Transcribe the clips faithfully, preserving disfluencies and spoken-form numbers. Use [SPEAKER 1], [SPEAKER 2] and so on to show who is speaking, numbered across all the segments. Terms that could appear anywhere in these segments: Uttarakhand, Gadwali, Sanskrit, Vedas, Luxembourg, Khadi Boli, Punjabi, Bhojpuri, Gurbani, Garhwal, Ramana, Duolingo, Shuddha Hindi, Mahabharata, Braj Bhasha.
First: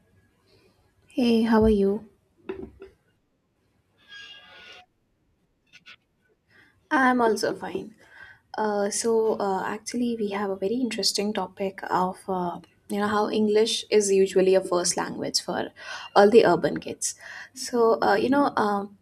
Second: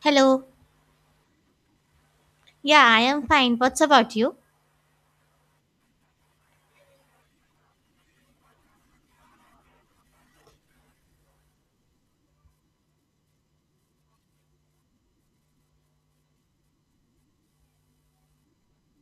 [SPEAKER 1] Hello.
[SPEAKER 2] Hey, how are you?
[SPEAKER 1] Yeah, I am fine. What's about you?
[SPEAKER 2] I'm also fine. Uh, so uh, actually, we have a very interesting topic of uh, you know how English is usually a first language for all the urban kids. So uh, you know, um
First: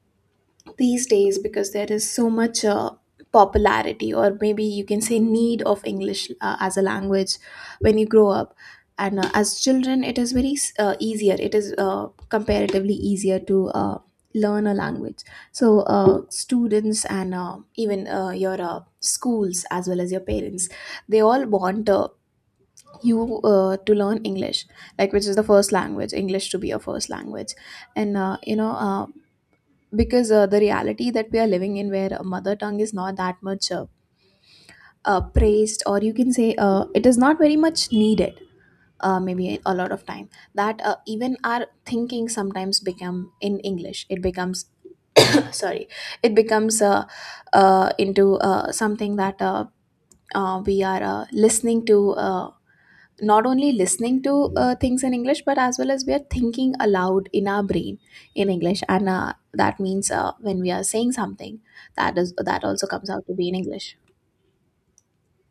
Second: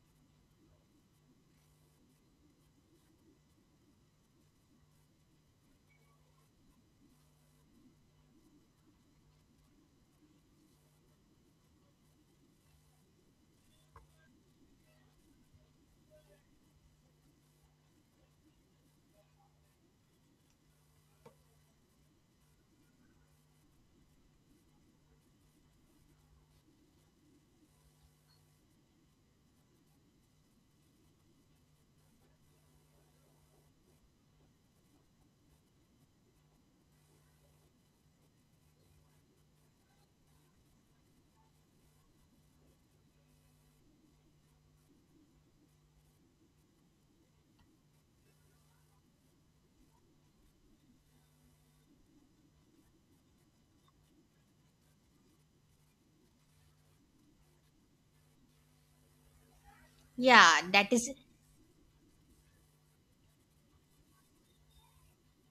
[SPEAKER 2] these days, because there is so much uh, popularity, or maybe you can say need of english uh, as a language when you grow up, and uh, as children it is very uh, easier, it is uh, comparatively easier to uh, learn a language. So uh, students and uh, even uh, your uh, schools, as well as your parents, they all want uh, you uh, to learn english, like which is the first language, english to be your first language. And uh, you know uh, because uh, the reality that we are living in, where a mother tongue is not that much uh, uh, praised, or you can say uh, it is not very much needed, uh, maybe a lot of time, that uh, even our thinking sometimes become in english. It becomes sorry, it becomes uh, uh, into uh, something that uh, uh, we are uh, listening to, uh, not only listening to uh, things in english, but as well as we are thinking aloud in our brain in english. And uh, that means uh, when
[SPEAKER 1] Yeah,
[SPEAKER 2] we are
[SPEAKER 1] that is.
[SPEAKER 2] saying something, that is that also comes out to be in english.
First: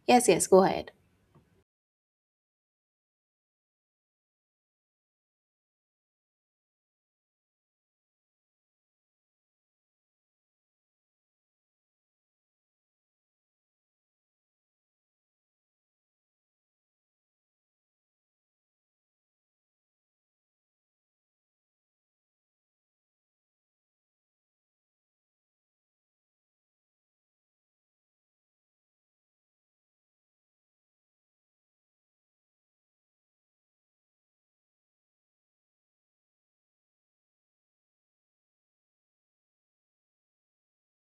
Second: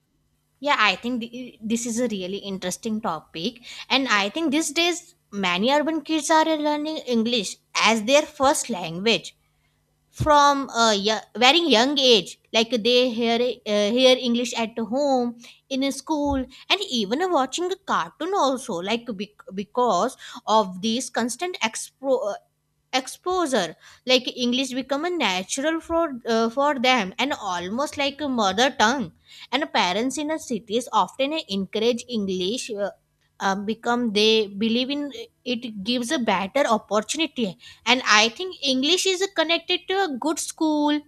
[SPEAKER 2] Yes, yes, go
[SPEAKER 1] Yeah,
[SPEAKER 2] ahead.
[SPEAKER 1] I think th- this is a really interesting topic. And I think these days, many urban kids are learning English as their first language from a yo- very young age. Like they hear, uh, hear English at home, in a school, and even watching a cartoon also. Like bec- because of this constant expo- exposure, like English become a natural for uh, for them, and almost like a mother tongue. And parents in a cities often encourage English, uh, uh, become they believe in, it gives a better opportunity. And I think English is connected to a good school,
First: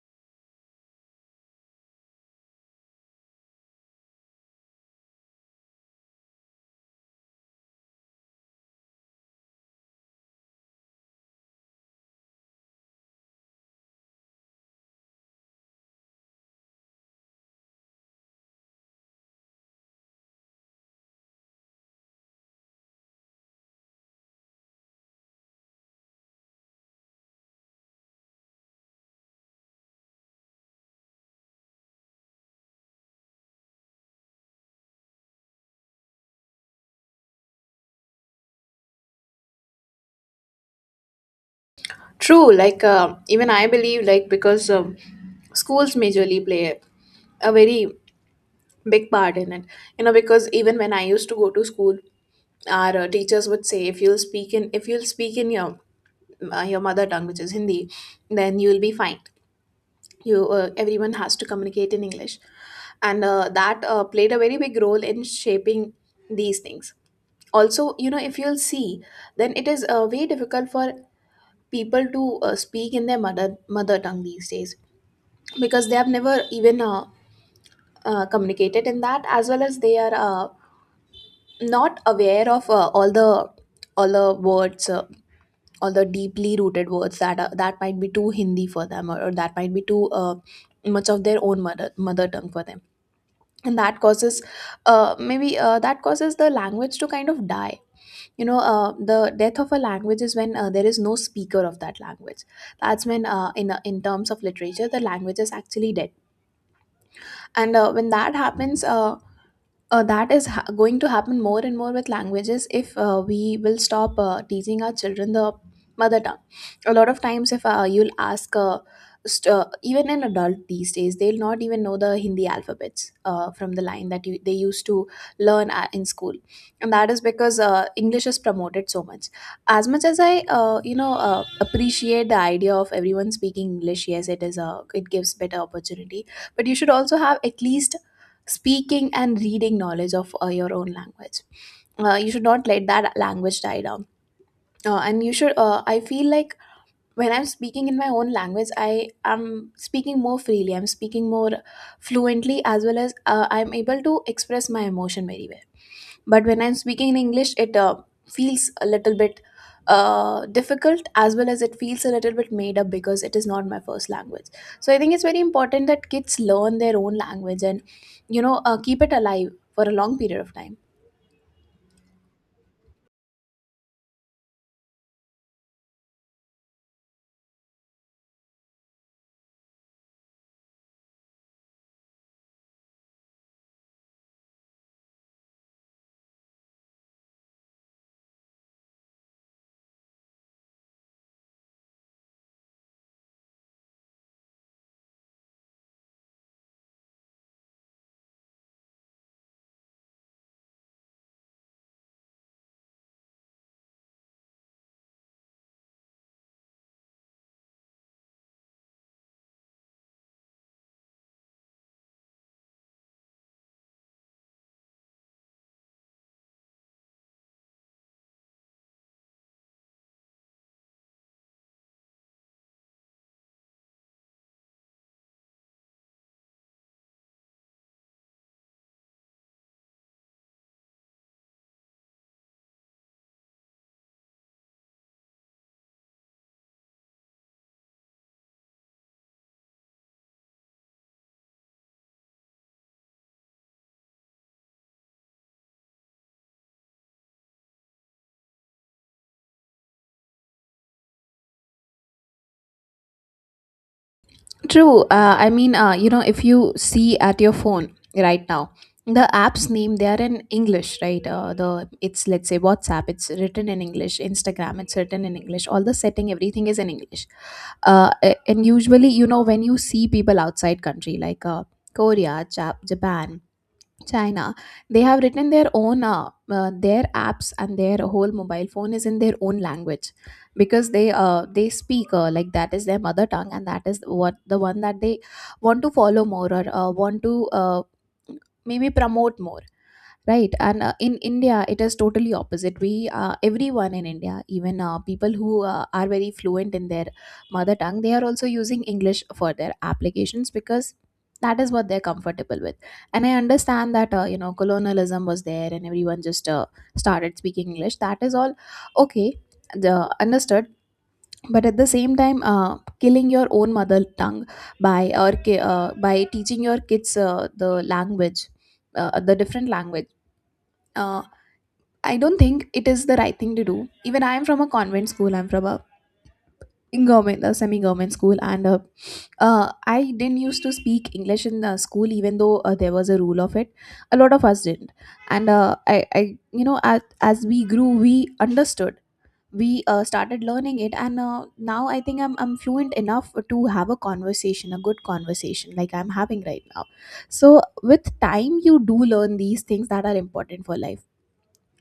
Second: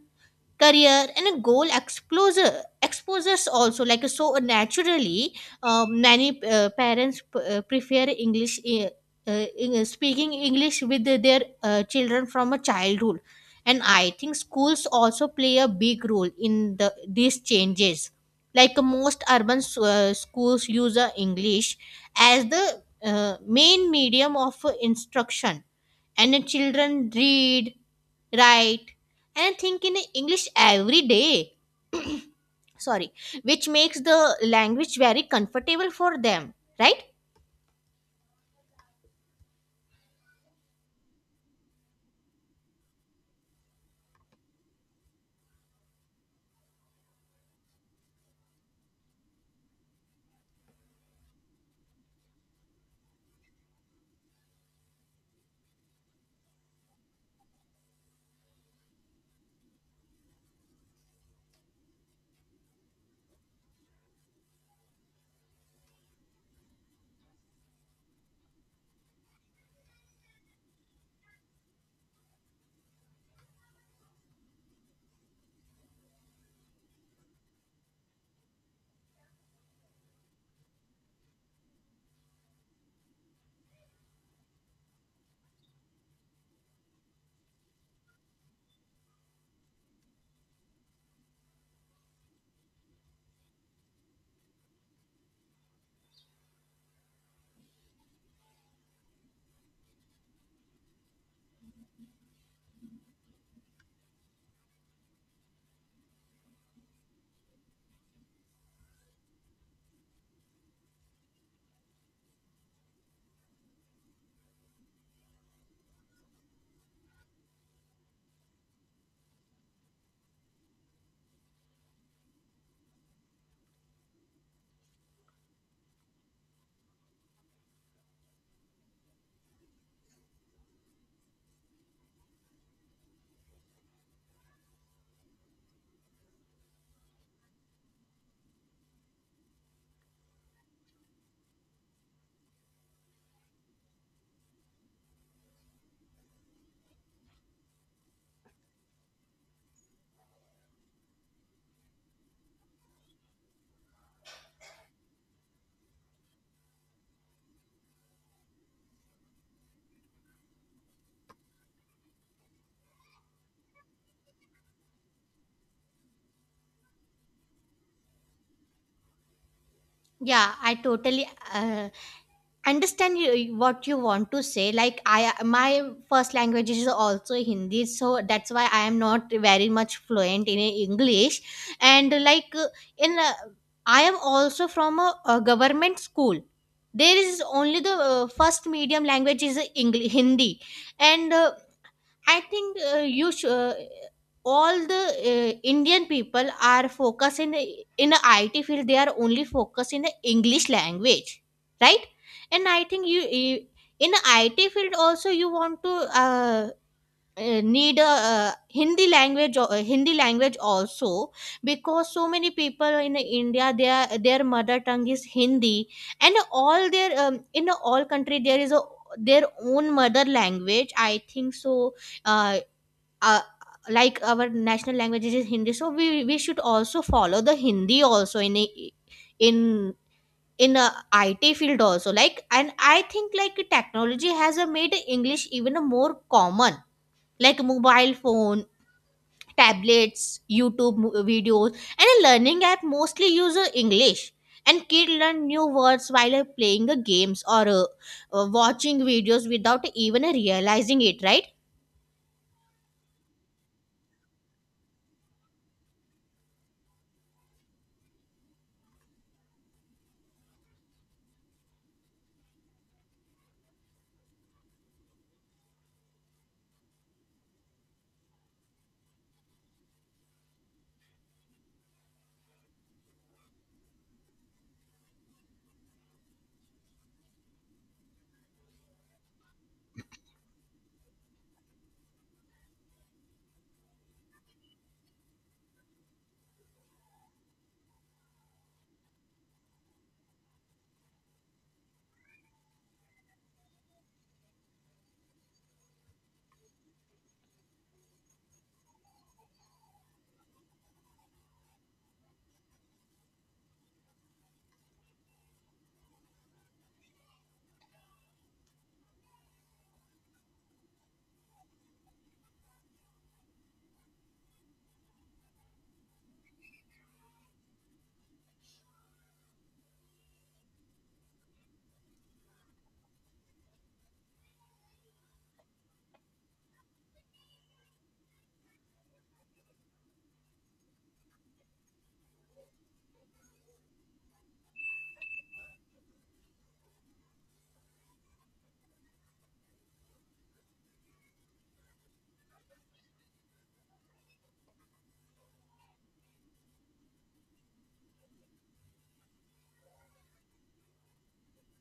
[SPEAKER 1] career, and a goal, exposure exposures also, like so naturally, um, many uh, parents p- uh, prefer English, uh, uh, in- speaking English with their uh, children from a childhood. And I think schools also play a big role in the these changes. Like most urban s- uh, schools use uh, English as the uh, main medium of uh, instruction, and the children read, write, and think in English every day. Sorry, which makes the language very comfortable for them, right?
[SPEAKER 2] True. Like, uh, even I believe, like, because um, schools majorly play a very big part in it. You know, because even when I used to go to school, our uh, teachers would say, if you'll speak in, if you'll speak in your uh, your mother tongue, which is Hindi, then you will be fine. You uh, Everyone has to communicate in english. And uh, that uh, played a very big role in shaping these things. Also, you know if you'll see, then it is uh, very difficult for people to uh, speak in their mother mother tongue these days, because they have never even uh, uh, communicated in that, as well as they are uh, not aware of uh, all the all the words, uh, all the deeply rooted words that are, that might be too hindi for them, or, or that might be too uh, much of their own mother mother tongue for them. And that causes uh, maybe uh, that causes the language to kind of die. You know uh, the death of a language is when uh, there is no speaker of that language. That's when, uh, in in terms of literature, the language is actually dead. And uh, when that happens, uh, uh, that is ha- going to happen more and more with languages if uh, we will stop uh, teaching our children the mother tongue. A lot of times, if uh, you'll ask, uh, st- uh, even an adult these days, they'll not even know the Hindi alphabets uh, from the line that you, they used to learn a in school, and that is because uh, English is promoted so much. As much as I, uh, you know, uh, appreciate the idea of everyone speaking English, yes, it is a it gives better opportunity. But you should also have at least speaking and reading knowledge of uh, your own language. Uh, you should not let that language die down, uh, and you should uh, I feel like, when I'm speaking in my own language, I am speaking more freely, I'm speaking more fluently, as well as uh, I'm able to express my emotion very well. But when I'm speaking in english, it uh, feels a little bit uh, difficult, as well as it feels a little bit made up, because it is not my first language. So I think it's very important that kids learn their own language and you know uh, keep it alive for a long period
[SPEAKER 1] Yeah,
[SPEAKER 2] of
[SPEAKER 1] I
[SPEAKER 2] time.
[SPEAKER 1] totally uh, understand you, what you want to say. Like, I my first language is also Hindi, so that's why I am not very much fluent in English. And like, uh, in uh, I am also from a, a government school. There is only the uh, first medium language is English, Hindi. And, uh, I think, uh, you should. Uh, all the uh, Indian people are focused in the- in the I T field. They are only focused in the English language, right? And I think you, you in the I T field also, you want to uh, uh, need a uh, Hindi language, or- uh, Hindi language also. Because so many people in India, their their mother tongue is Hindi. And all their um, in all country there is a their own mother language, I think so. uh, uh, like, our national language is Hindi, so we we should also follow the Hindi also in a, in in a I T field also. Like, and I think like technology has uh, made English even more common. Like mobile phone, tablets, YouTube mo- videos, and a learning app mostly use uh, English. And kids learn new words while uh, playing the games, or uh, uh, watching videos without even uh, realizing it, right?
[SPEAKER 2] True. Uh, I mean, uh, you know, if you see at your phone right now, the app's name, they are in English, right? Uh, the it's, let's say, WhatsApp, it's written in English. Instagram, it's written in English. All the setting, everything is in English. Uh, a- and usually, you know, when you see people outside country, like uh, Korea, Jap- Japan, China, they have written their own uh, uh, their apps, and their whole mobile phone is in their own language, because they uh, they speak, uh, like, that is their mother tongue, and that is what the one that they want to follow more, or uh, want to, uh, maybe, promote more, right. And uh, in india it is totally opposite. We uh, Everyone in india, even uh, people who uh, are very fluent in their mother tongue, they are also using english for their applications, because that is what they're comfortable with. And I understand that, uh, you know colonialism was there and everyone just uh, started speaking english, that is all okay, the understood. But at the same time, uh, killing your own mother tongue by or ki- uh, by teaching your kids uh, the language, uh, the different language, uh, I don't think it is the right thing to do. Even I am from a convent school. I'm from a in government, a semi-government school, and uh, uh, I didn't used to speak English in the school, even though uh, there was a rule of it. A lot of us didn't, and uh, I, I, you know, as as we grew, we understood. We uh, started learning it, and uh, now I think I'm I'm fluent enough to have a conversation, a good conversation, like I'm having right now. So with time, you do learn these things that are important for life.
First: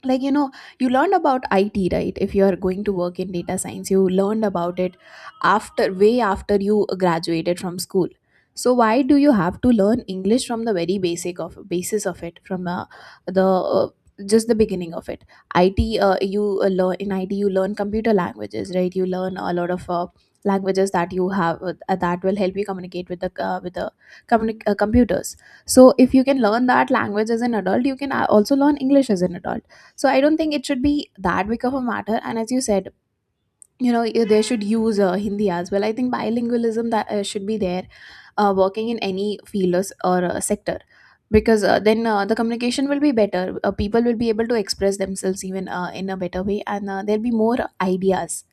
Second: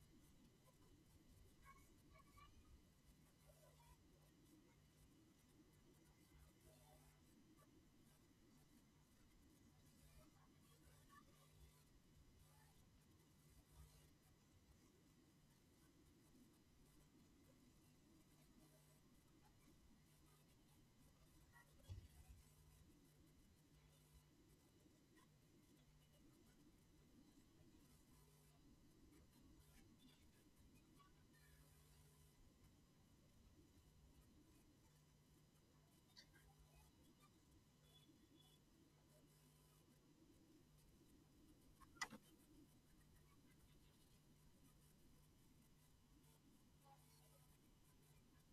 [SPEAKER 2] Like, you know you learned about it, right? If you are going to work in data science, you learned about it after way after you graduated from school. So why do you have to learn english from the very basic of basis of it, from uh, the uh, just the beginning of it. It uh, you uh, learn in it, you learn computer languages, right. You learn a lot of uh, languages that you have, uh, that will help you communicate with the uh, with the communi- uh, computers. So if you can learn that language as an adult, you can uh, also learn english as an adult. So I don't think it should be that big of a matter. And, as you said, you know i- they should use uh, hindi as well. I think bilingualism, that uh, should be there, uh, working in any field, or, s- or uh, sector, because uh, then uh, the communication will be better, uh, people will be able to express themselves, even uh, in a better way, and uh, there'll be more ideas.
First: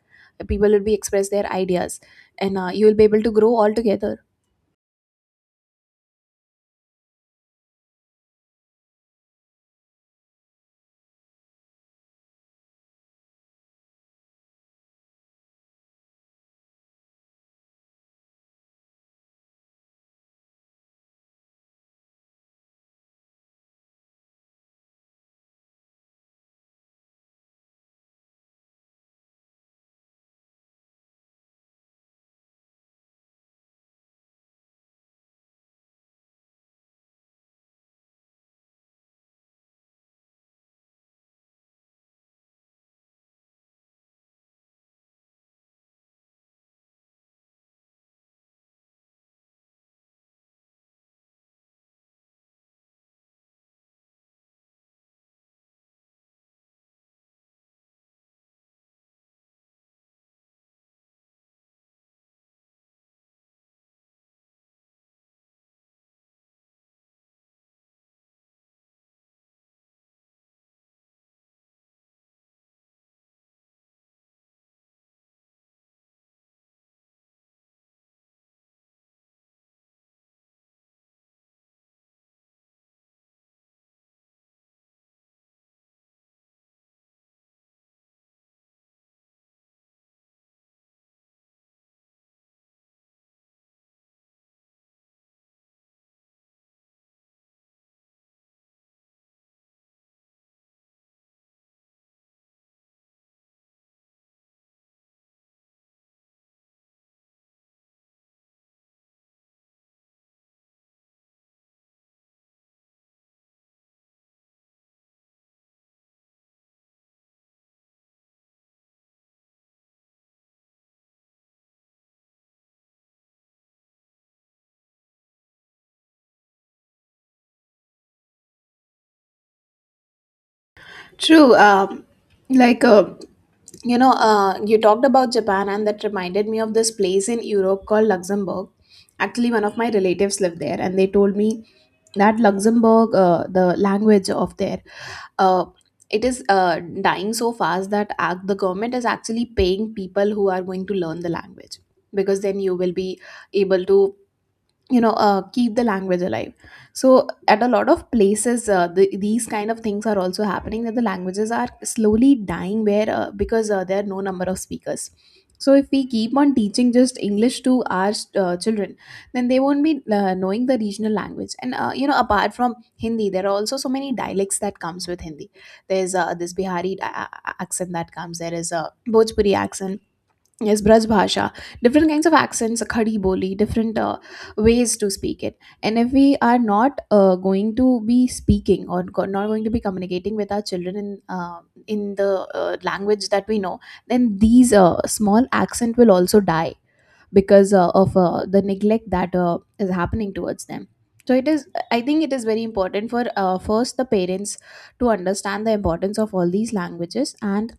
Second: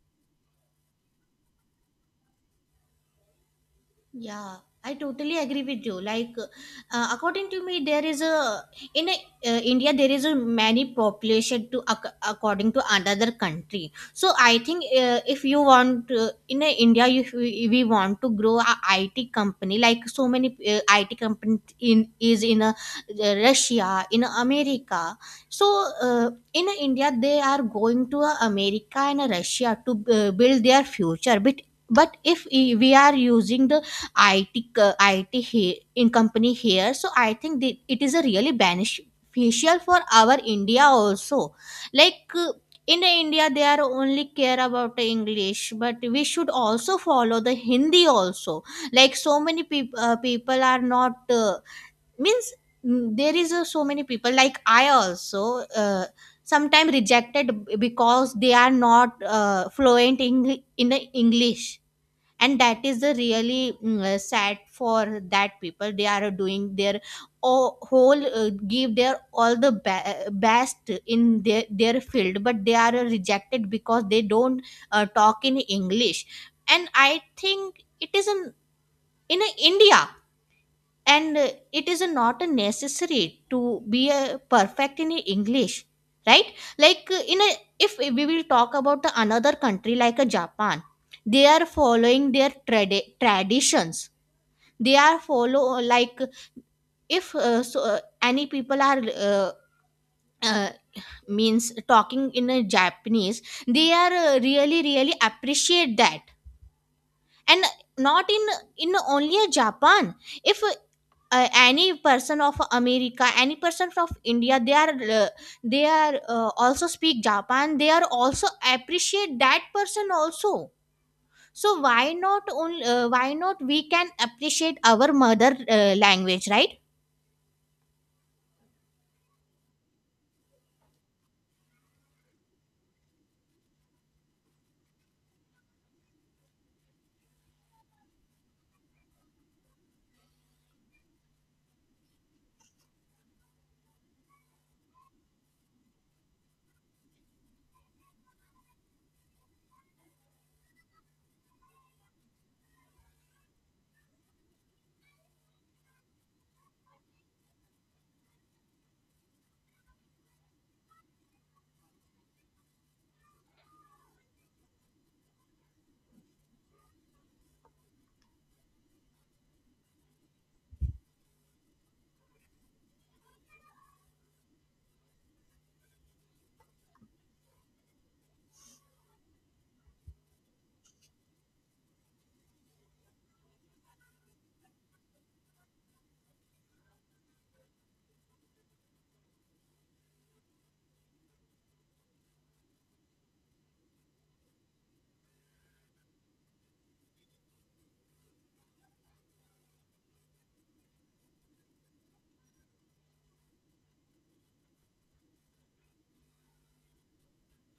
[SPEAKER 2] People will be express their ideas, and uh, you will be able to grow all together.
[SPEAKER 1] Yeah, I totally agree with you. Like, uh, according to me, there is a in a, uh, India, there is a many population to ac- according to another country. So I think, uh, if you want, uh, in a India, if we, we want to grow a I T company, like so many uh, I T company in is in a, uh, Russia, in America. So, uh, in a India, they are going to a America and a Russia to uh, build their future. But but if i- we are using the I T co- I T he- in company here. So I think that it is a really beneficial for our India also. Like, uh, in India, they are only care about English, but we should also follow the Hindi also. Like, so many people, uh, people are not, uh, means, mm, there is uh, so many people like I also. Uh, sometimes rejected b- because they are not uh, fluent in, in the English, and that is the really mm, uh, sad for that people. They are doing their o- whole, uh, give their all the ba- best in their their field, but they are rejected because they don't uh, talk in English. And I think it is in in uh, India. And uh, it is not necessary to be a perfect in English, right? Like, uh, in a if we will talk about the another country like a Japan, they are following their trad- traditions. They are follow, uh, like, if, uh, so, uh, any people are, uh, uh, means, talking in a Japanese, they are uh, really really appreciate that. And not in in only a Japan, if uh, any person of America, any person from India, they are, uh, they are, uh, also speak Japan, they are also appreciate that person also. So why not, only, uh, why not we can appreciate our mother uh, language, right?
[SPEAKER 2] True. Um, like, uh, You know, uh, you talked about Japan, and that reminded me of this place in Europe called Luxembourg. Actually, one of my relatives lived there, and they told me that Luxembourg, uh, the language of there, uh, it is uh, dying so fast that ac- the government is actually paying people who are going to learn the language, because then you will be able to you know uh, keep the language alive. So at a lot of places, uh, the, these kind of things are also happening, that the languages are slowly dying, where, uh, because uh, there are no number of speakers. So if we keep on teaching just english to our uh, children, then they won't be uh, knowing the regional language. And uh, you know apart from hindi, there are also so many dialects that comes with hindi. There's uh, this bihari a- a- accent that comes, there is a bhojpuri accent. Yes, Braj Bhasha. Different kinds of accents, Khadi Boli, different uh, ways to speak it. And if we are not uh, going to be speaking, or go- not going to be communicating with our children in uh, in the uh, language that we know, then these uh, small accent will also die, because uh, of uh, the neglect that uh, is happening towards them. So it is. I think it is very important for uh, first the parents to understand the importance of all these languages and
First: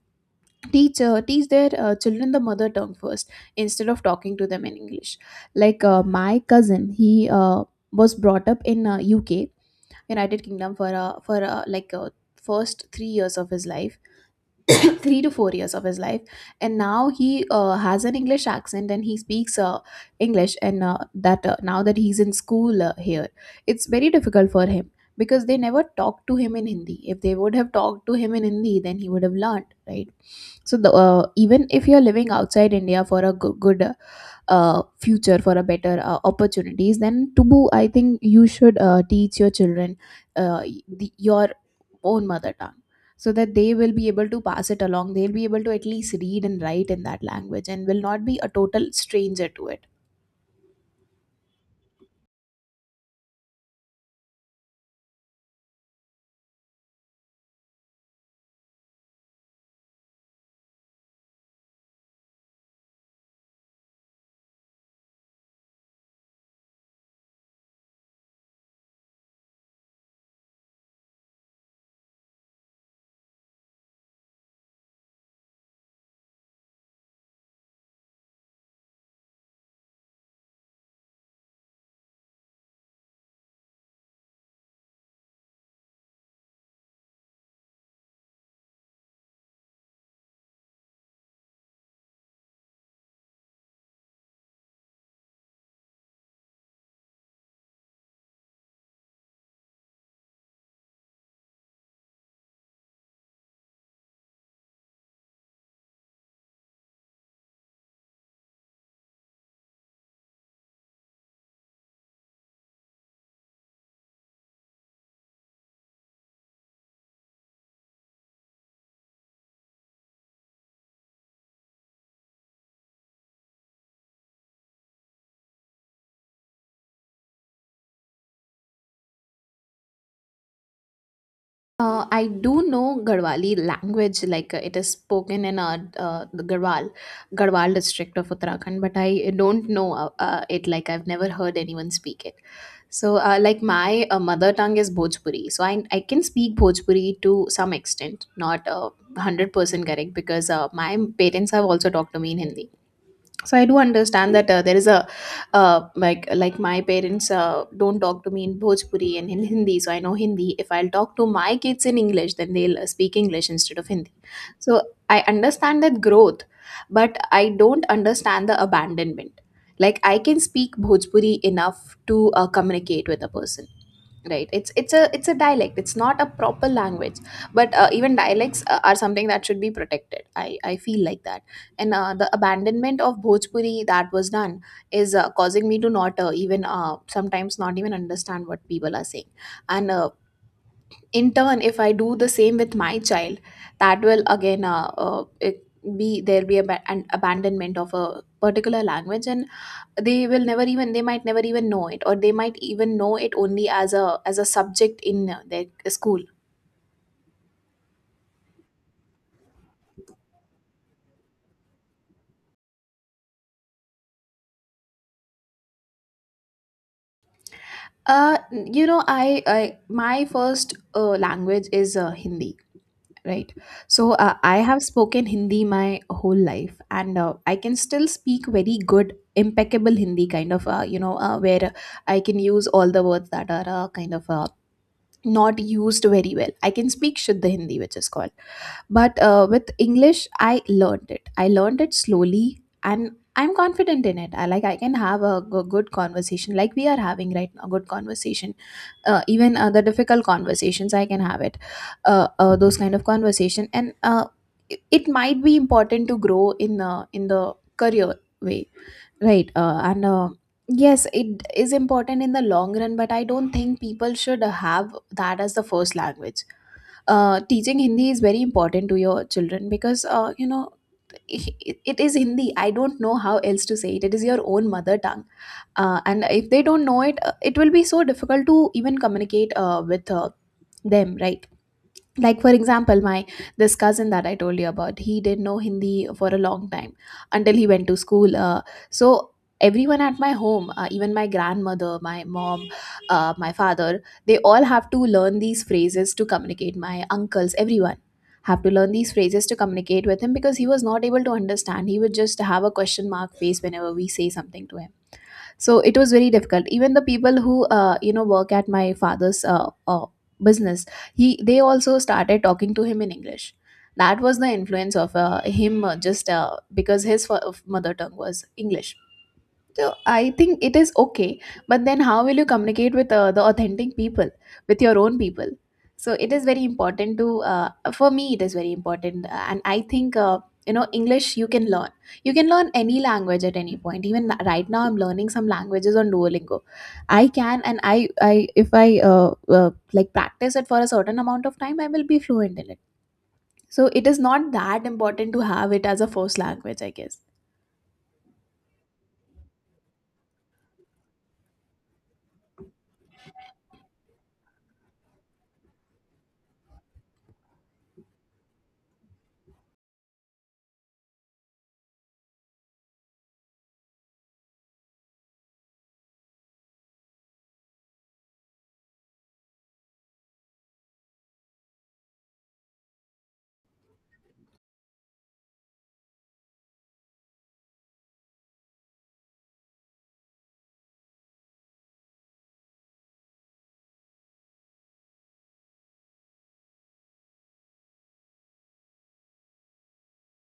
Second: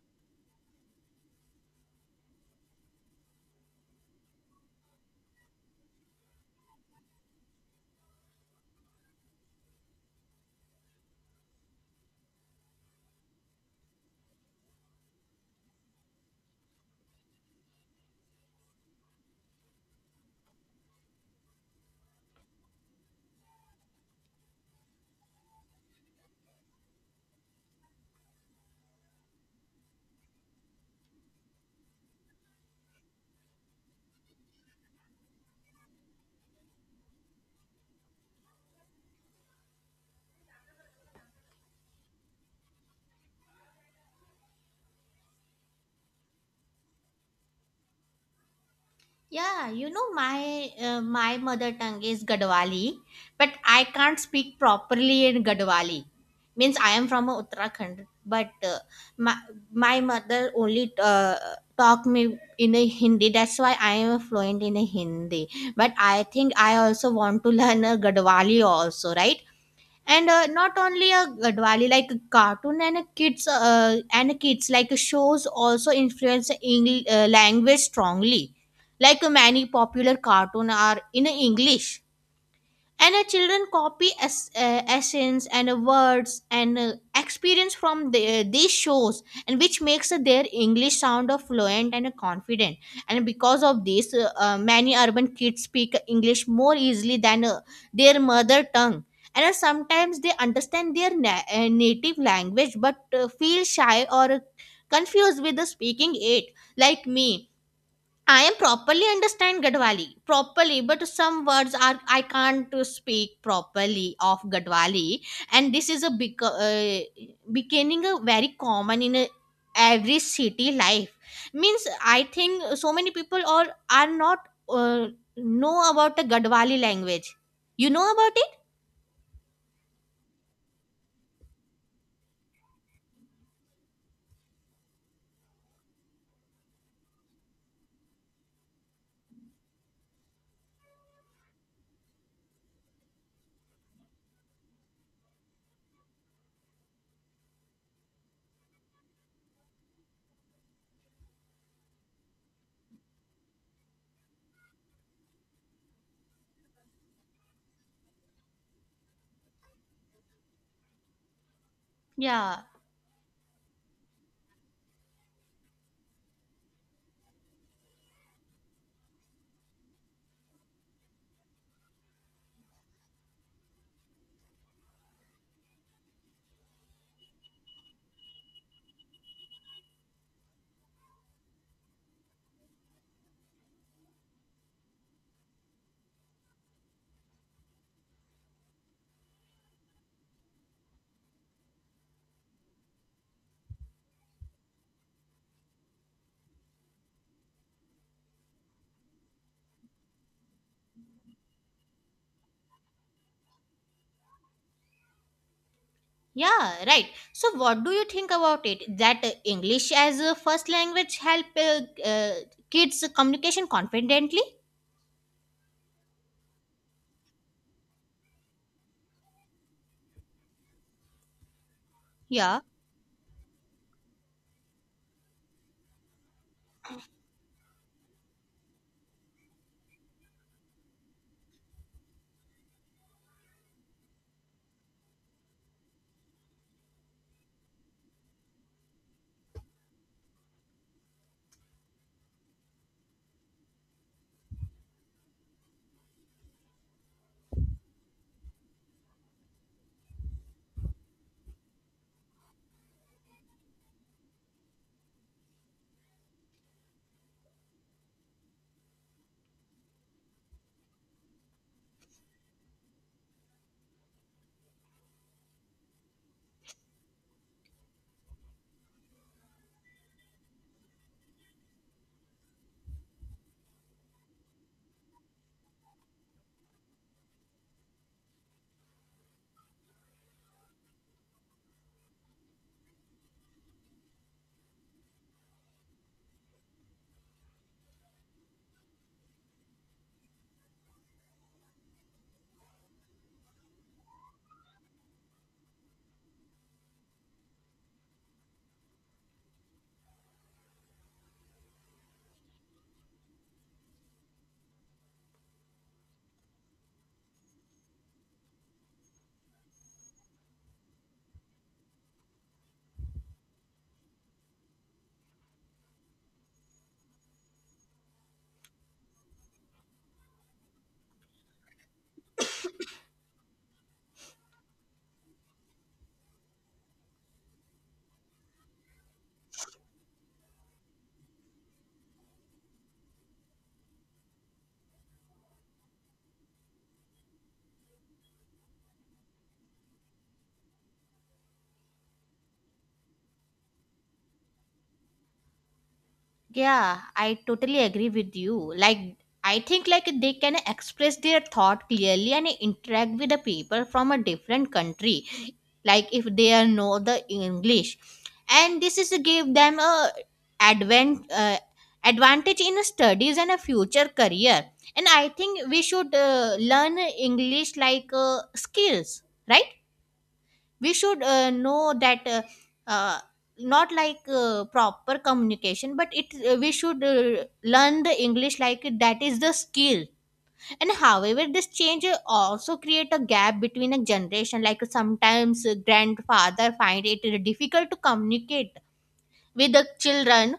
[SPEAKER 2] teach uh, teach their uh, children the mother tongue first instead of talking to them in english like uh, my cousin he uh, was brought up in uh, uk, united kingdom, for uh, for uh, like uh, first three years of his life three to four years of his life, and now he uh, has an english accent, and he speaks uh, english, and uh, that uh, now that he's in school uh, here, it's very difficult for him because they never talked to him in hindi. If they would have talked to him in hindi, then he would have learned, right? So the, uh, even if you're living outside india for a good, good uh, uh, future, for a better uh, opportunities, then Tubu, I think you should uh, teach your children uh, the, your own mother tongue so that they will be able to pass it along. They'll be able to at least read and write in that language, and will not be a total stranger to
[SPEAKER 1] Yeah,
[SPEAKER 2] it.
[SPEAKER 1] you know, my uh, my mother tongue is Gadwali, but I can't speak properly in Gadwali. Means, I am from uh, Uttarakhand, but uh, my my mother only uh, talk me in a Hindi. That's why I am fluent in a Hindi. But I think I also want to learn a Gadwali also, right? And uh, not only a, a Diwali, like a cartoon and a kids uh, and a kids like shows also influence English uh, language strongly. Like, many popular cartoon are in English, and uh, children copy es- uh, essence, and uh, words, and uh, experience from the, uh, these shows, and which makes uh, their English sound uh, fluent and uh, confident. And because of this, uh, uh, many urban kids speak English more easily than uh, their mother tongue. And uh, sometimes they understand their na- uh, native language, but uh, feel shy or uh, confused with the speaking it, like me. I am properly understand Gadwali properly, but some words are I can't to speak properly of Gadwali, and this is a bec- uh, becoming a very common in a, every city life. Means, I think so many people or are not, uh, know about the Gadwali language. You know about it?
[SPEAKER 2] Uh, I do know Garhwali language, like uh, it is spoken in uh, uh, the Garhwal, Garhwal district of Uttarakhand, but I don't know uh, uh, it. Like, I've never heard anyone speak it. So, uh, like my uh, mother tongue is Bhojpuri, so I I can speak Bhojpuri to some extent, not uh, hundred percent correct because uh, my parents have also talked to me in Hindi. So I do understand that uh, there is a uh, like like my parents uh, don't talk to me in bhojpuri and in hindi, so I know hindi. If I'll talk to my kids in english, then
[SPEAKER 1] Yeah,
[SPEAKER 2] they'll uh, speak english instead of hindi. So I understand that growth, but I don't understand the abandonment. Like, I can speak bhojpuri enough to uh, communicate with a person, right? It's it's a it's a dialect, it's not a proper language, but uh, even dialects uh, are something that should be protected. I i feel like that. And uh, the abandonment of bhojpuri that was done is uh, causing me to not uh, even uh, sometimes not even understand what people are saying. And uh, in turn, if I do the same with my child, that will again uh, uh, it be there'll be a ba- an abandonment of a particular language, and they will never even they might never even know it, or they might even know it only as a as a subject in uh, their school.
[SPEAKER 1] yeah, right. So what do you think about it? That uh, English as a first language help, uh, uh, kids communication confidently?
[SPEAKER 2] uh you know i, I, my first uh, language is uh, hindi,
[SPEAKER 1] Yeah,
[SPEAKER 2] right? So uh, I have spoken hindi my whole life, and uh, I can still speak very good, impeccable hindi, kind of uh, you know uh, where I can use all the words that are uh, kind of uh, not used very well. I can speak Shuddha Hindi, which is called. But uh, with English, I learned it. I learned it slowly, and I'm confident in it. I like, I can have a g- good conversation, like we are having right now, good conversation. Uh, even uh, the difficult conversations, I can have it. Uh, uh, those kind of conversation, and uh, it it might be important to grow in uh, in the career way. Right. Uh, and uh, yes, it is important in the long run, but I don't think people should uh, have that as the first language. Uh, teaching Hindi is very important to your children because, uh, you know, it, it is Hindi. I don't know how else to say it. It is your own mother tongue. Uh, and if they don't know it, uh, it will be so difficult to even communicate uh, with uh, them, right? Like, for example, my this cousin that I told you about, he didn't know hindi for a long time until he went to school. Uh, so everyone at my home, uh, even my grandmother, my mom, uh, my father, they all have to learn these phrases to communicate. My uncles, everyone have to learn these phrases to communicate with him, because he was not able to understand. He would just have a question mark face whenever we say something to him. So it was very difficult. Even the people who uh, you know work at my father's uh, uh, business, he they also started talking to him in english. That was the influence of uh, him uh, just uh, because his f- mother tongue was english. So I think it is okay, but then how will you communicate with uh, the authentic people, with your own people? So it is very important to, uh, for me, it is very important. And I think uh, you know English you can learn. You can learn any language at any point. Even right now, I'm learning some languages on Duolingo. I can, and I, I if I uh, uh, like, practice it for a certain amount of time, I will be fluent in it. So it is not that important to have it as a first language, I
[SPEAKER 1] yeah,
[SPEAKER 2] guess.
[SPEAKER 1] I totally agree with you. Like, I think like they can express their thought clearly and interact with the people from a different country, like if they are know the English, and this is give them a advent uh, advantage in studies and a future career. And I think we should uh, learn English like uh, skills, right? We should uh, know that, uh, uh, not like, uh, proper communication, but it uh, we should uh, learn the English like that is the skill. And however this change uh, also create a gap between a generation, like sometimes uh, grandfather find it difficult to communicate with the children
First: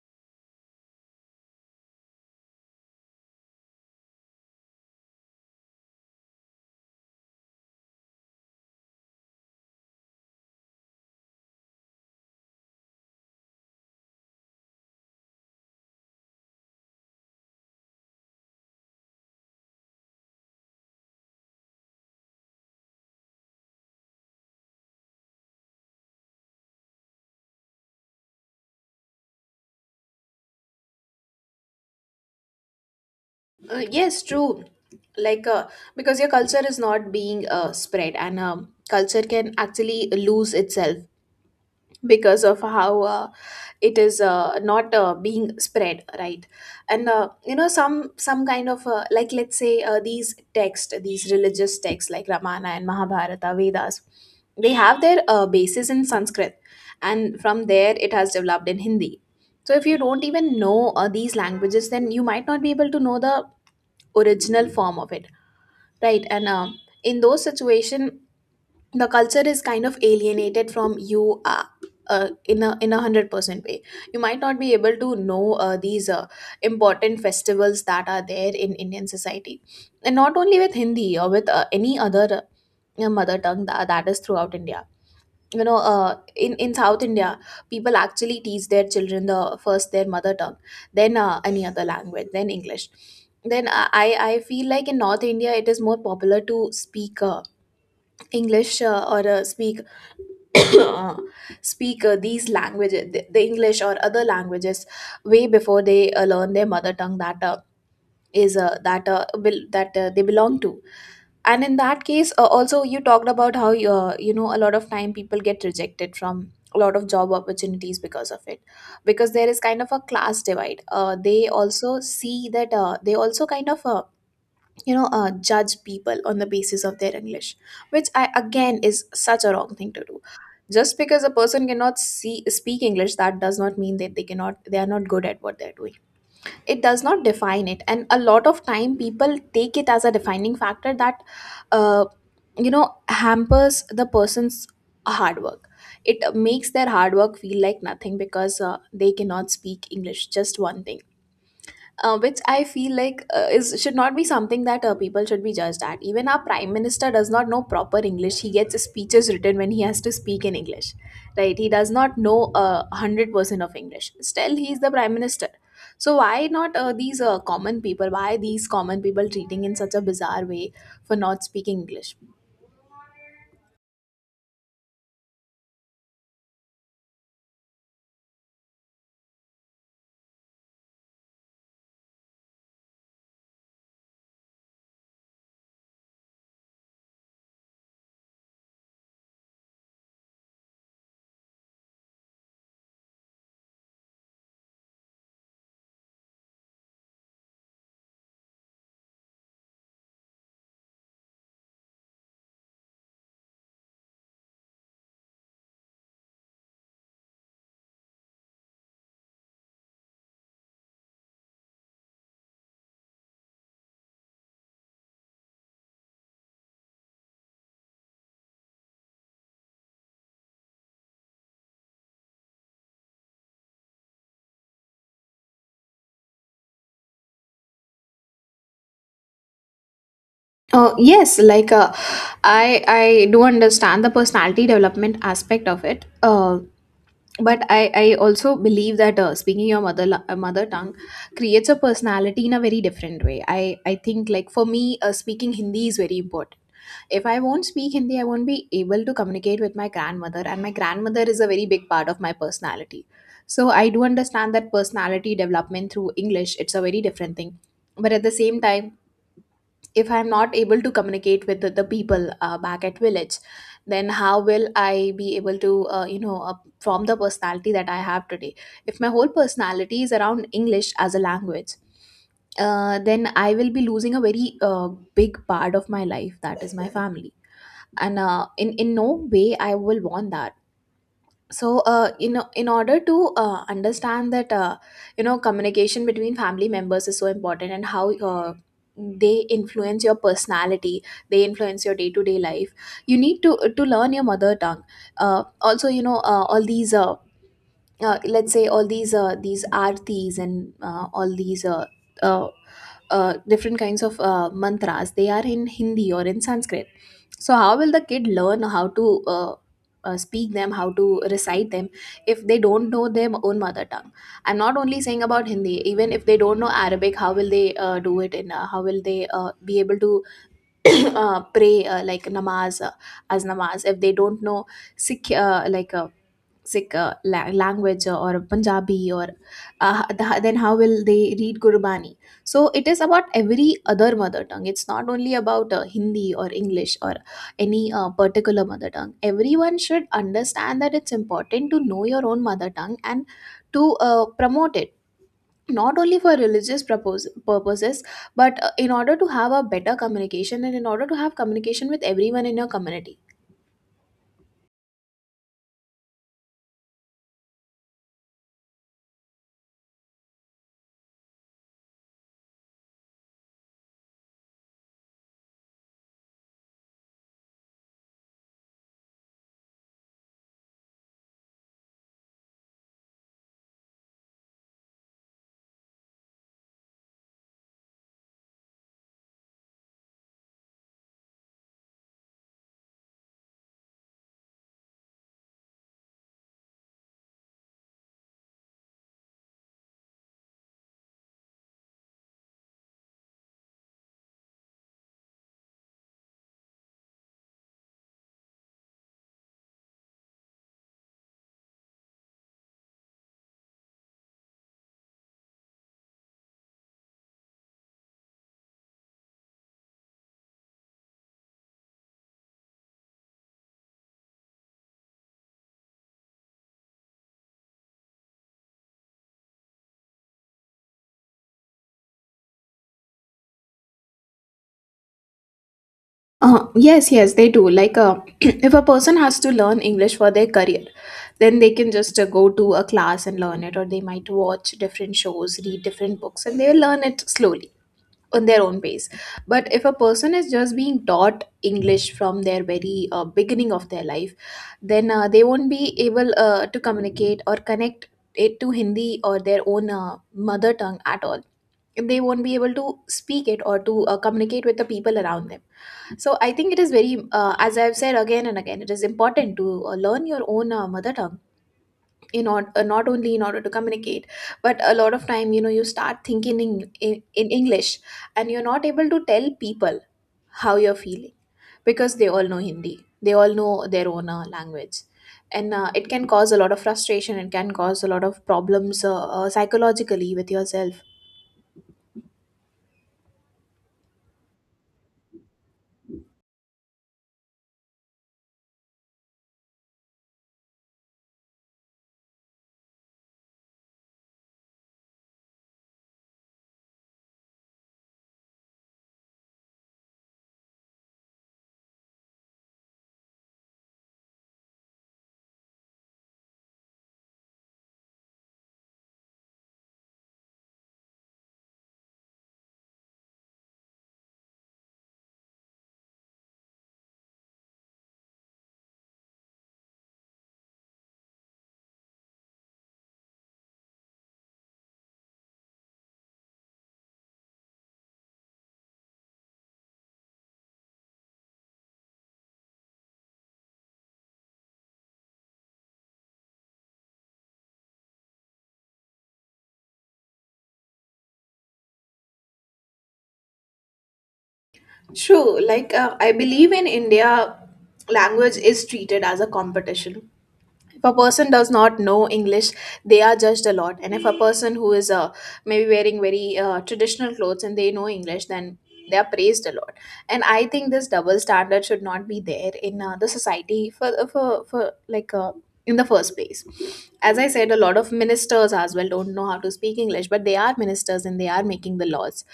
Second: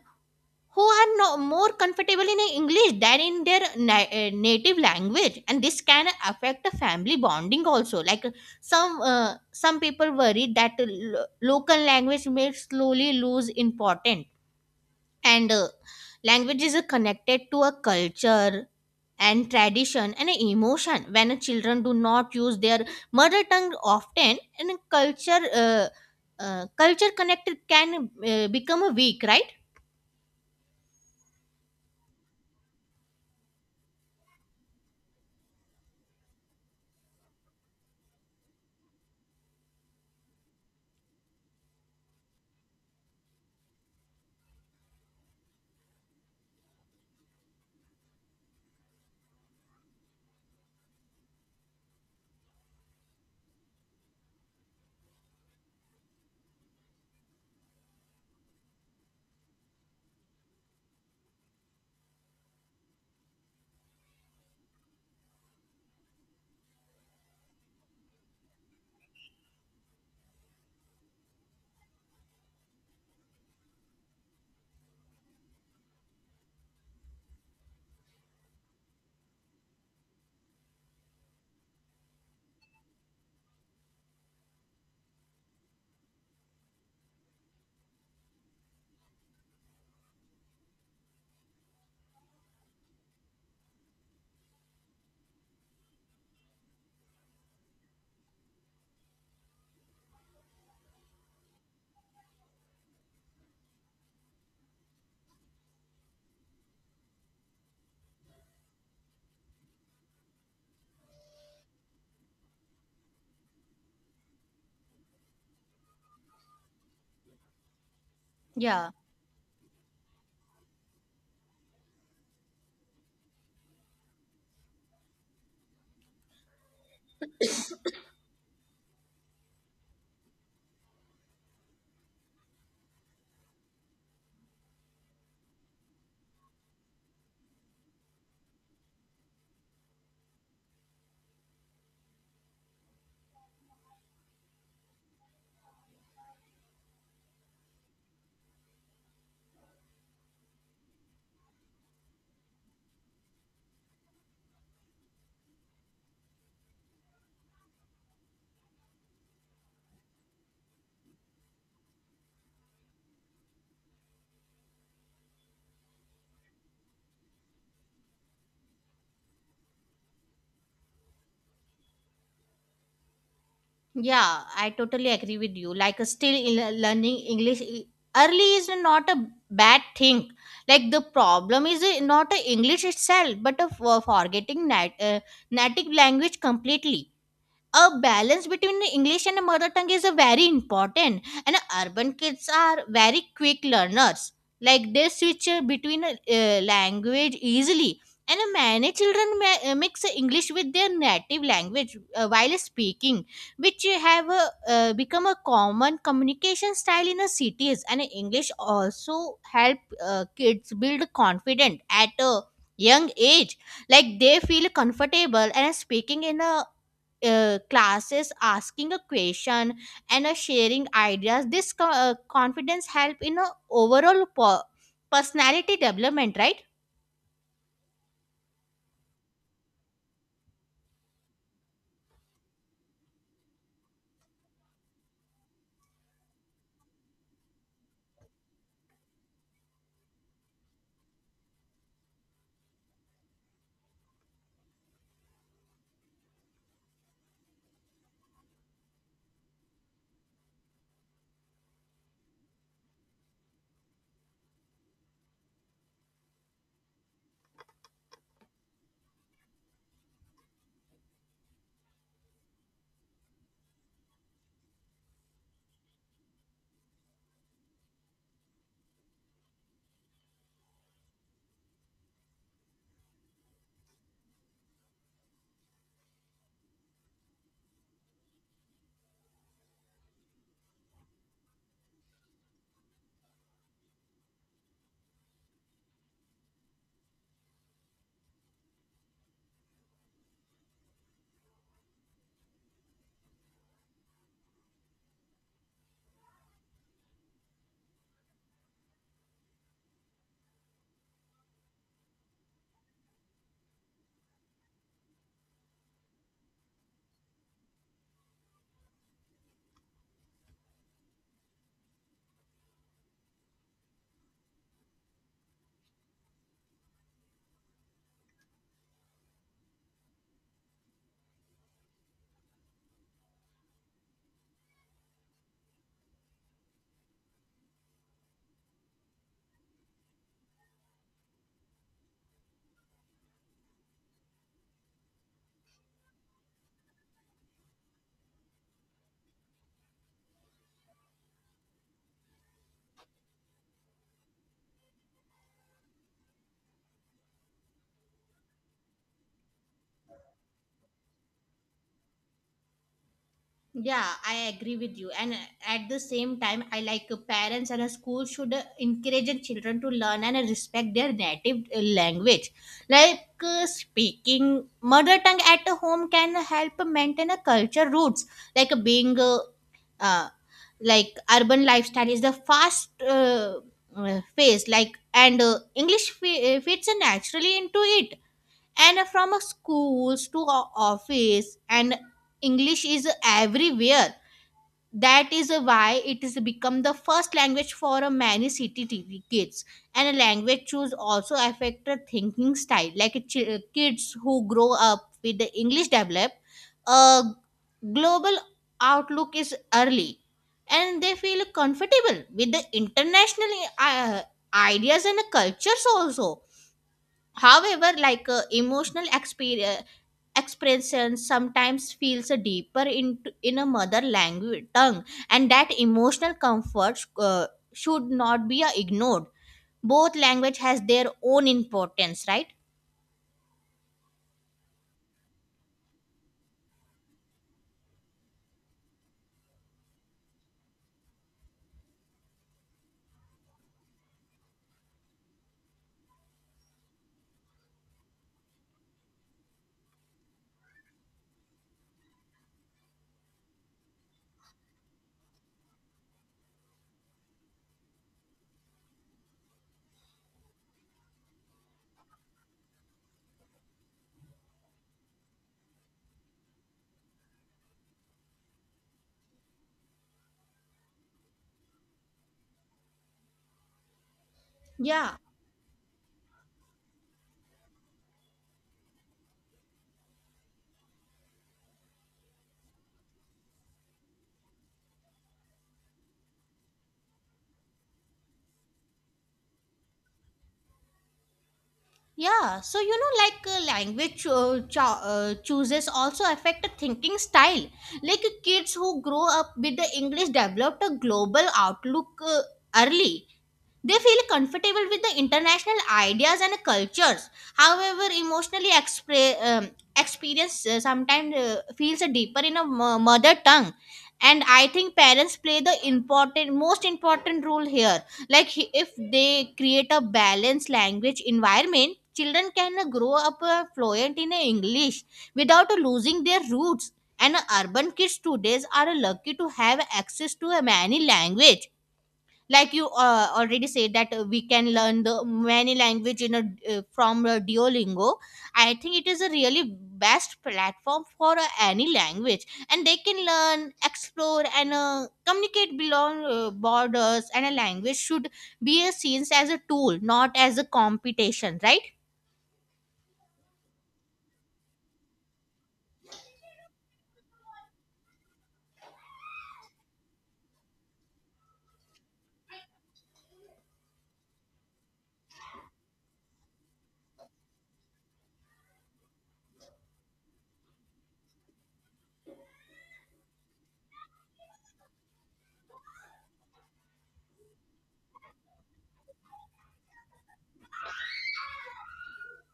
[SPEAKER 1] who are no, more comfortable in English than in their na- uh, native language, and this can affect the family bonding also. Like, uh, some uh, some people worry that, uh, lo- local language may slowly lose important. And uh, language is uh, connected to a culture and tradition and emotion. When uh, children do not use their mother tongue often, and culture uh, uh, culture connected can uh, become weak, right?
[SPEAKER 2] Uh, yes, true. Like, uh, because your culture is not being uh, spread, and um, culture can actually lose itself because of how uh, it is uh, not uh, being spread, right? And uh, you know, some some kind of uh, like, let's say uh, these texts, these religious texts like Ramana and Mahabharata, Vedas, they have their uh, basis in Sanskrit, and from there it has developed in Hindi. So if you don't even know uh, these languages, then you might not be able to know the original form of it, right? And um, in those situation, the culture is kind of alienated from you, uh, uh, in a in a hundred percent way. You might not be able to know uh, these uh, important festivals that are there in indian society. And not only with hindi, or with uh, any other uh, mother tongue that, that is throughout india. You know uh, in in south india, people actually teach their children the first, their mother tongue, then uh, any other language, then english. Then uh, i i feel like in north india it is more popular to speak uh, english uh, or uh, speak uh, speak uh, these languages, the, the english or other languages, way before they uh, learn their mother tongue that uh, is uh, that uh, will that uh, they belong to. And in that case, uh, also, you talked about how, uh, you know a lot of time people get rejected from a lot of job opportunities because of it,
[SPEAKER 1] Yeah.
[SPEAKER 2] because there is kind of a class divide. Uh, they also see that, uh, they also kind of uh, you know uh, judge people on the basis of their english, which I again is such a wrong thing to do. Just because a person cannot see speak english, that does not mean that they cannot they are not good at what they're doing. It does not define it, and a lot of time people take it as a defining factor that, uh, you know hampers the person's hard work. It makes their hard work feel like nothing because uh, they cannot speak english, just one thing. Uh, which I feel like uh, is should not be something that uh, people should be judged at. Even our prime minister does not know proper English. He gets speeches written when he has to speak in English, right? He does not know uh, one hundred percent of English. Still, he is the prime minister. So why not uh, these uh, common people? Why these common people treating in such a bizarre way for not speaking English?
[SPEAKER 1] Yeah, I totally agree with you. Like, uh, still il- learning English i- early is not a bad thing. Like, the problem is uh, not uh, English itself, but uh, for forgetting nat- uh, native language completely. A balance between English and mother tongue is a very important, and urban kids are very quick learners. Like, they switch uh, between, uh, uh, language easily. And uh, many children ma- uh, mix English with their native language uh, while speaking, which have, uh, uh, become a common communication style in the cities. And English also help uh, kids build confidence at a young age. Like, they feel comfortable and speaking in a uh, classes, asking a question, and uh, sharing ideas. This co- uh, confidence help in a overall po- personality development, right?
[SPEAKER 2] Uh, yes, like, uh, I I do understand the personality development aspect of it. Uh, but I, I also believe that uh, speaking your mother la- uh, mother tongue creates a personality in a very different way. I, I think like for me uh, speaking Hindi is very important. If I won't speak Hindi, I won't be able to communicate with my grandmother, and my grandmother is a very big part of my personality. So I do understand that personality development through English it's a very different thing, but at the same time if I'm not able to communicate with the, the people uh, back at village then how will I be able to uh, you know uh, form the personality that I have today. If my whole personality is around English as a language, uh, then I will be losing a very uh, big part of my life, that is my family. And uh, in in no way I will want that. So uh, in in order to uh, understand that, uh, you know communication between family members is so important, and how uh, they influence your personality, they influence your day to day life, you need to to learn your mother tongue. Uh, also, you know uh, all these uh, uh, let's say all these uh, these artis and uh, all these uh, uh, uh, different kinds of uh, mantras, they are in Hindi or in Sanskrit. So how will the kid learn how to uh, uh, speak them, how to recite them, if they don't know their own mother tongue? I'm not only saying about Hindi. Even if they don't know Arabic, how will they uh, do it? And uh, how will they uh, be able to uh, pray uh, like namaz, uh, as namaz, if they don't know sikh uh, like uh, Sikh uh, la- language or Punjabi or uh, th- then how will they read Gurbani? So it is about every other mother tongue. It's not only about uh, Hindi or English or any uh, particular mother tongue. Everyone should understand that it's important to know your own mother tongue and to uh, promote it. Not only for religious propos- purposes, but uh, in order to have a better communication and in order to have communication with everyone in your community.
[SPEAKER 1] Yeah, I agree with you. And uh, at the same time, I like, uh, parents and a school should uh, encourage the children to learn and uh, respect their native uh, language. Like, uh, speaking mother tongue at home can help maintain a culture roots. Like, uh, being uh, uh, like urban lifestyle is the fast, uh, uh, phase, like, and uh, English fi- uh, fits naturally into it. And from uh, schools to o- office, and English is everywhere. That is why it has become the first language for a many city T V kids. And a language choose also affect the thinking style, like a chi- kids who grow up with the English develop a global outlook is early, and they feel comfortable with the international uh, ideas and cultures also. However, like, uh, emotional experience expression sometimes feels deeper in in a mother language tongue, and that emotional comfort uh, should not be uh, ignored. Both language has their own importance, right?
[SPEAKER 2] Uh, yes, yes, they do. Like, uh, if a person has to learn English for their career, then they can just uh, go to a class and learn it, or they might watch different shows, read different books, and they'll learn it slowly on their own pace. But if a person is just being taught English from their very uh, beginning of their life, then uh, they won't be able uh, to communicate or connect it to Hindi or their own uh, mother tongue at all. They won't be able to speak it or to uh, communicate with the people around them. So I think it is very uh, as I've said again and again, it is important to uh, learn your own uh, mother tongue, in order uh, not only in order to communicate, but a lot
[SPEAKER 1] Yeah,
[SPEAKER 2] of time, you know, you start thinking in, in, in English, and you're not able to tell people how you're feeling, because they all know Hindi, they all know their own uh, language. And uh, it can cause a lot of frustration, it can cause a lot of problems, uh, uh, psychologically, with yourself.
[SPEAKER 1] yeah. So, you know, like, uh, language, uh, cho- uh, chooses also affect the thinking style, like kids who grow up with the English developed a global outlook, uh, early. They feel comfortable with the international ideas and cultures. However, emotionally expre- um, experience uh, sometimes uh, feels deeper in a mo- mother tongue. And I think parents play the important, most important role here. Like, he- if they create a balanced language environment, children can uh, grow up uh, fluent in uh, English without uh, losing their roots. And uh, urban kids today are lucky to have access to uh, many language, like you uh, already said that uh, we can learn the many language in a, uh, from uh, Duolingo. I think it is a really best platform for uh, any language, and they can learn, explore, and uh, communicate beyond uh, borders. And a language should be a seen as a tool, not as a competition, right?
[SPEAKER 2] True, like, uh, I believe in India, language is treated as a competition. If a person does not know English, they are judged a lot. And if a person who is uh, maybe wearing very uh, traditional clothes and they know English, then they are praised a lot. And I think this double standard should not be there in uh, the society, for uh, for, for like, uh, in the first place. As I said, a lot of ministers as well don't know how to speak English, but they are ministers and they are making the laws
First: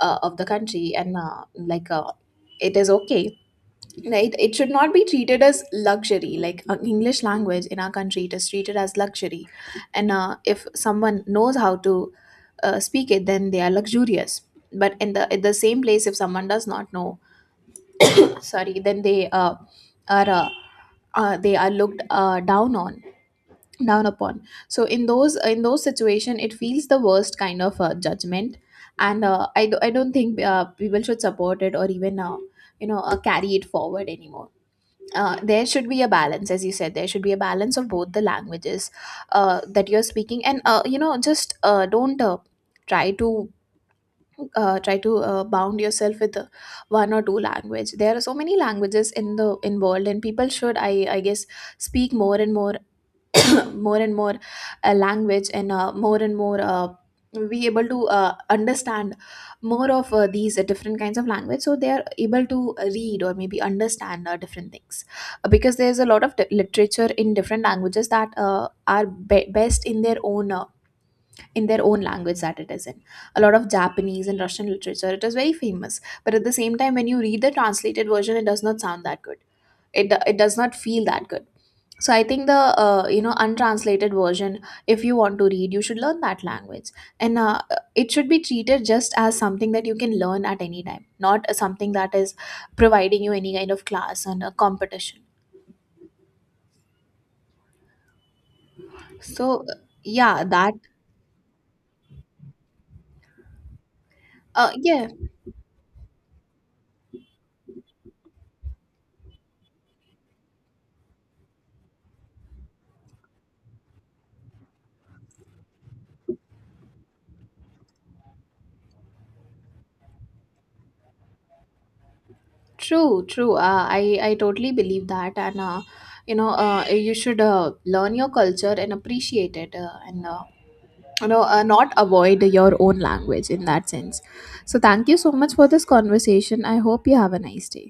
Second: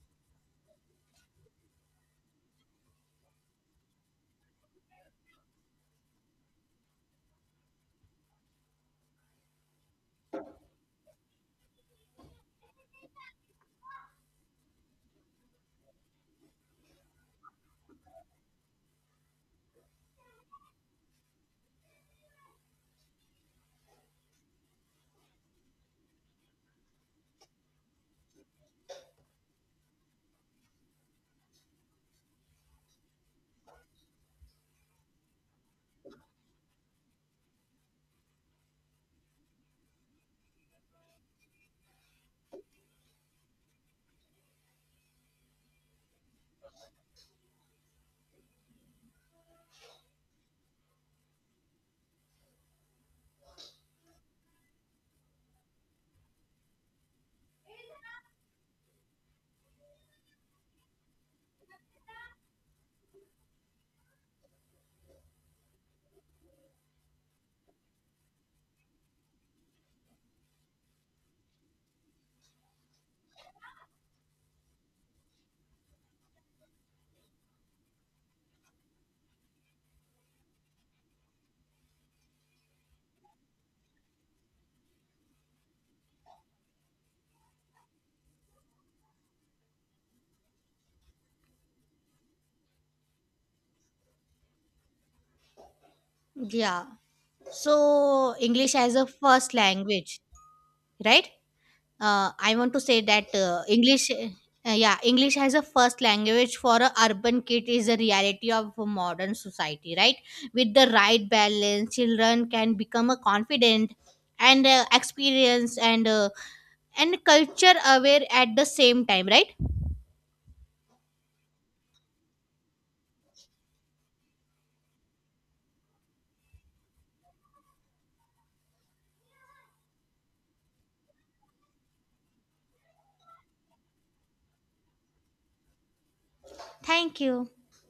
[SPEAKER 2] uh, of the country. And uh, like, uh, it is okay, right? It should not be treated as luxury. Like, uh, English language in our country, it is treated as luxury. And uh, if someone knows how to uh, speak it, then they are luxurious. But in the, at the same place, if someone does not know, sorry, then they uh, are uh, uh, they are looked uh, down on, down upon. So in those, in those situation, it feels the worst kind of uh, judgment. And uh, I, do, I don't think uh, people should support it or even uh, you know uh, carry it forward anymore. Uh, there should be a balance, as you said, there should be a balance of both the languages uh, that you're speaking. And uh, you know just uh, don't uh, try to uh, try to uh, bound yourself with uh, one or two language. There are so many languages in the in world, and people should, i i guess, speak more and more, more and more uh, language. And uh, more and more uh, be able to uh, understand more of uh, these uh, different kinds of language, so they are able to read or maybe understand uh, different things. Uh, because there's a lot of t- literature in different languages that uh, are be- best in their own uh, in their own language that it is in. A lot of Japanese and Russian literature, it is very famous, but at the same time when you read the translated version, it does not sound that good. It, do- it does not feel that good. So I think the uh, you know untranslated version, if you want to read, you should learn that language. And uh, it should be treated just as something that you can learn at any time, not as something that is providing you any kind of class and a competition.
[SPEAKER 1] Yeah. So, English as a first
[SPEAKER 2] So
[SPEAKER 1] language,
[SPEAKER 2] yeah, that
[SPEAKER 1] right, uh, I want to say that uh, English,
[SPEAKER 2] uh,
[SPEAKER 1] uh, yeah,
[SPEAKER 2] yeah,
[SPEAKER 1] English as a first language for a urban kid is a reality of a modern society, right? With the right balance, children can become a confident, and uh, experienced, and uh, and culture aware at the same time, right?
[SPEAKER 2] true, true, uh, i i totally believe that. And uh, you know uh, you should uh, learn your culture and appreciate it, uh, and uh, you know uh, not avoid your own language in that sense. So thank you so much for this conversation. I hope you
[SPEAKER 1] Thank
[SPEAKER 2] have a
[SPEAKER 1] you.
[SPEAKER 2] nice day.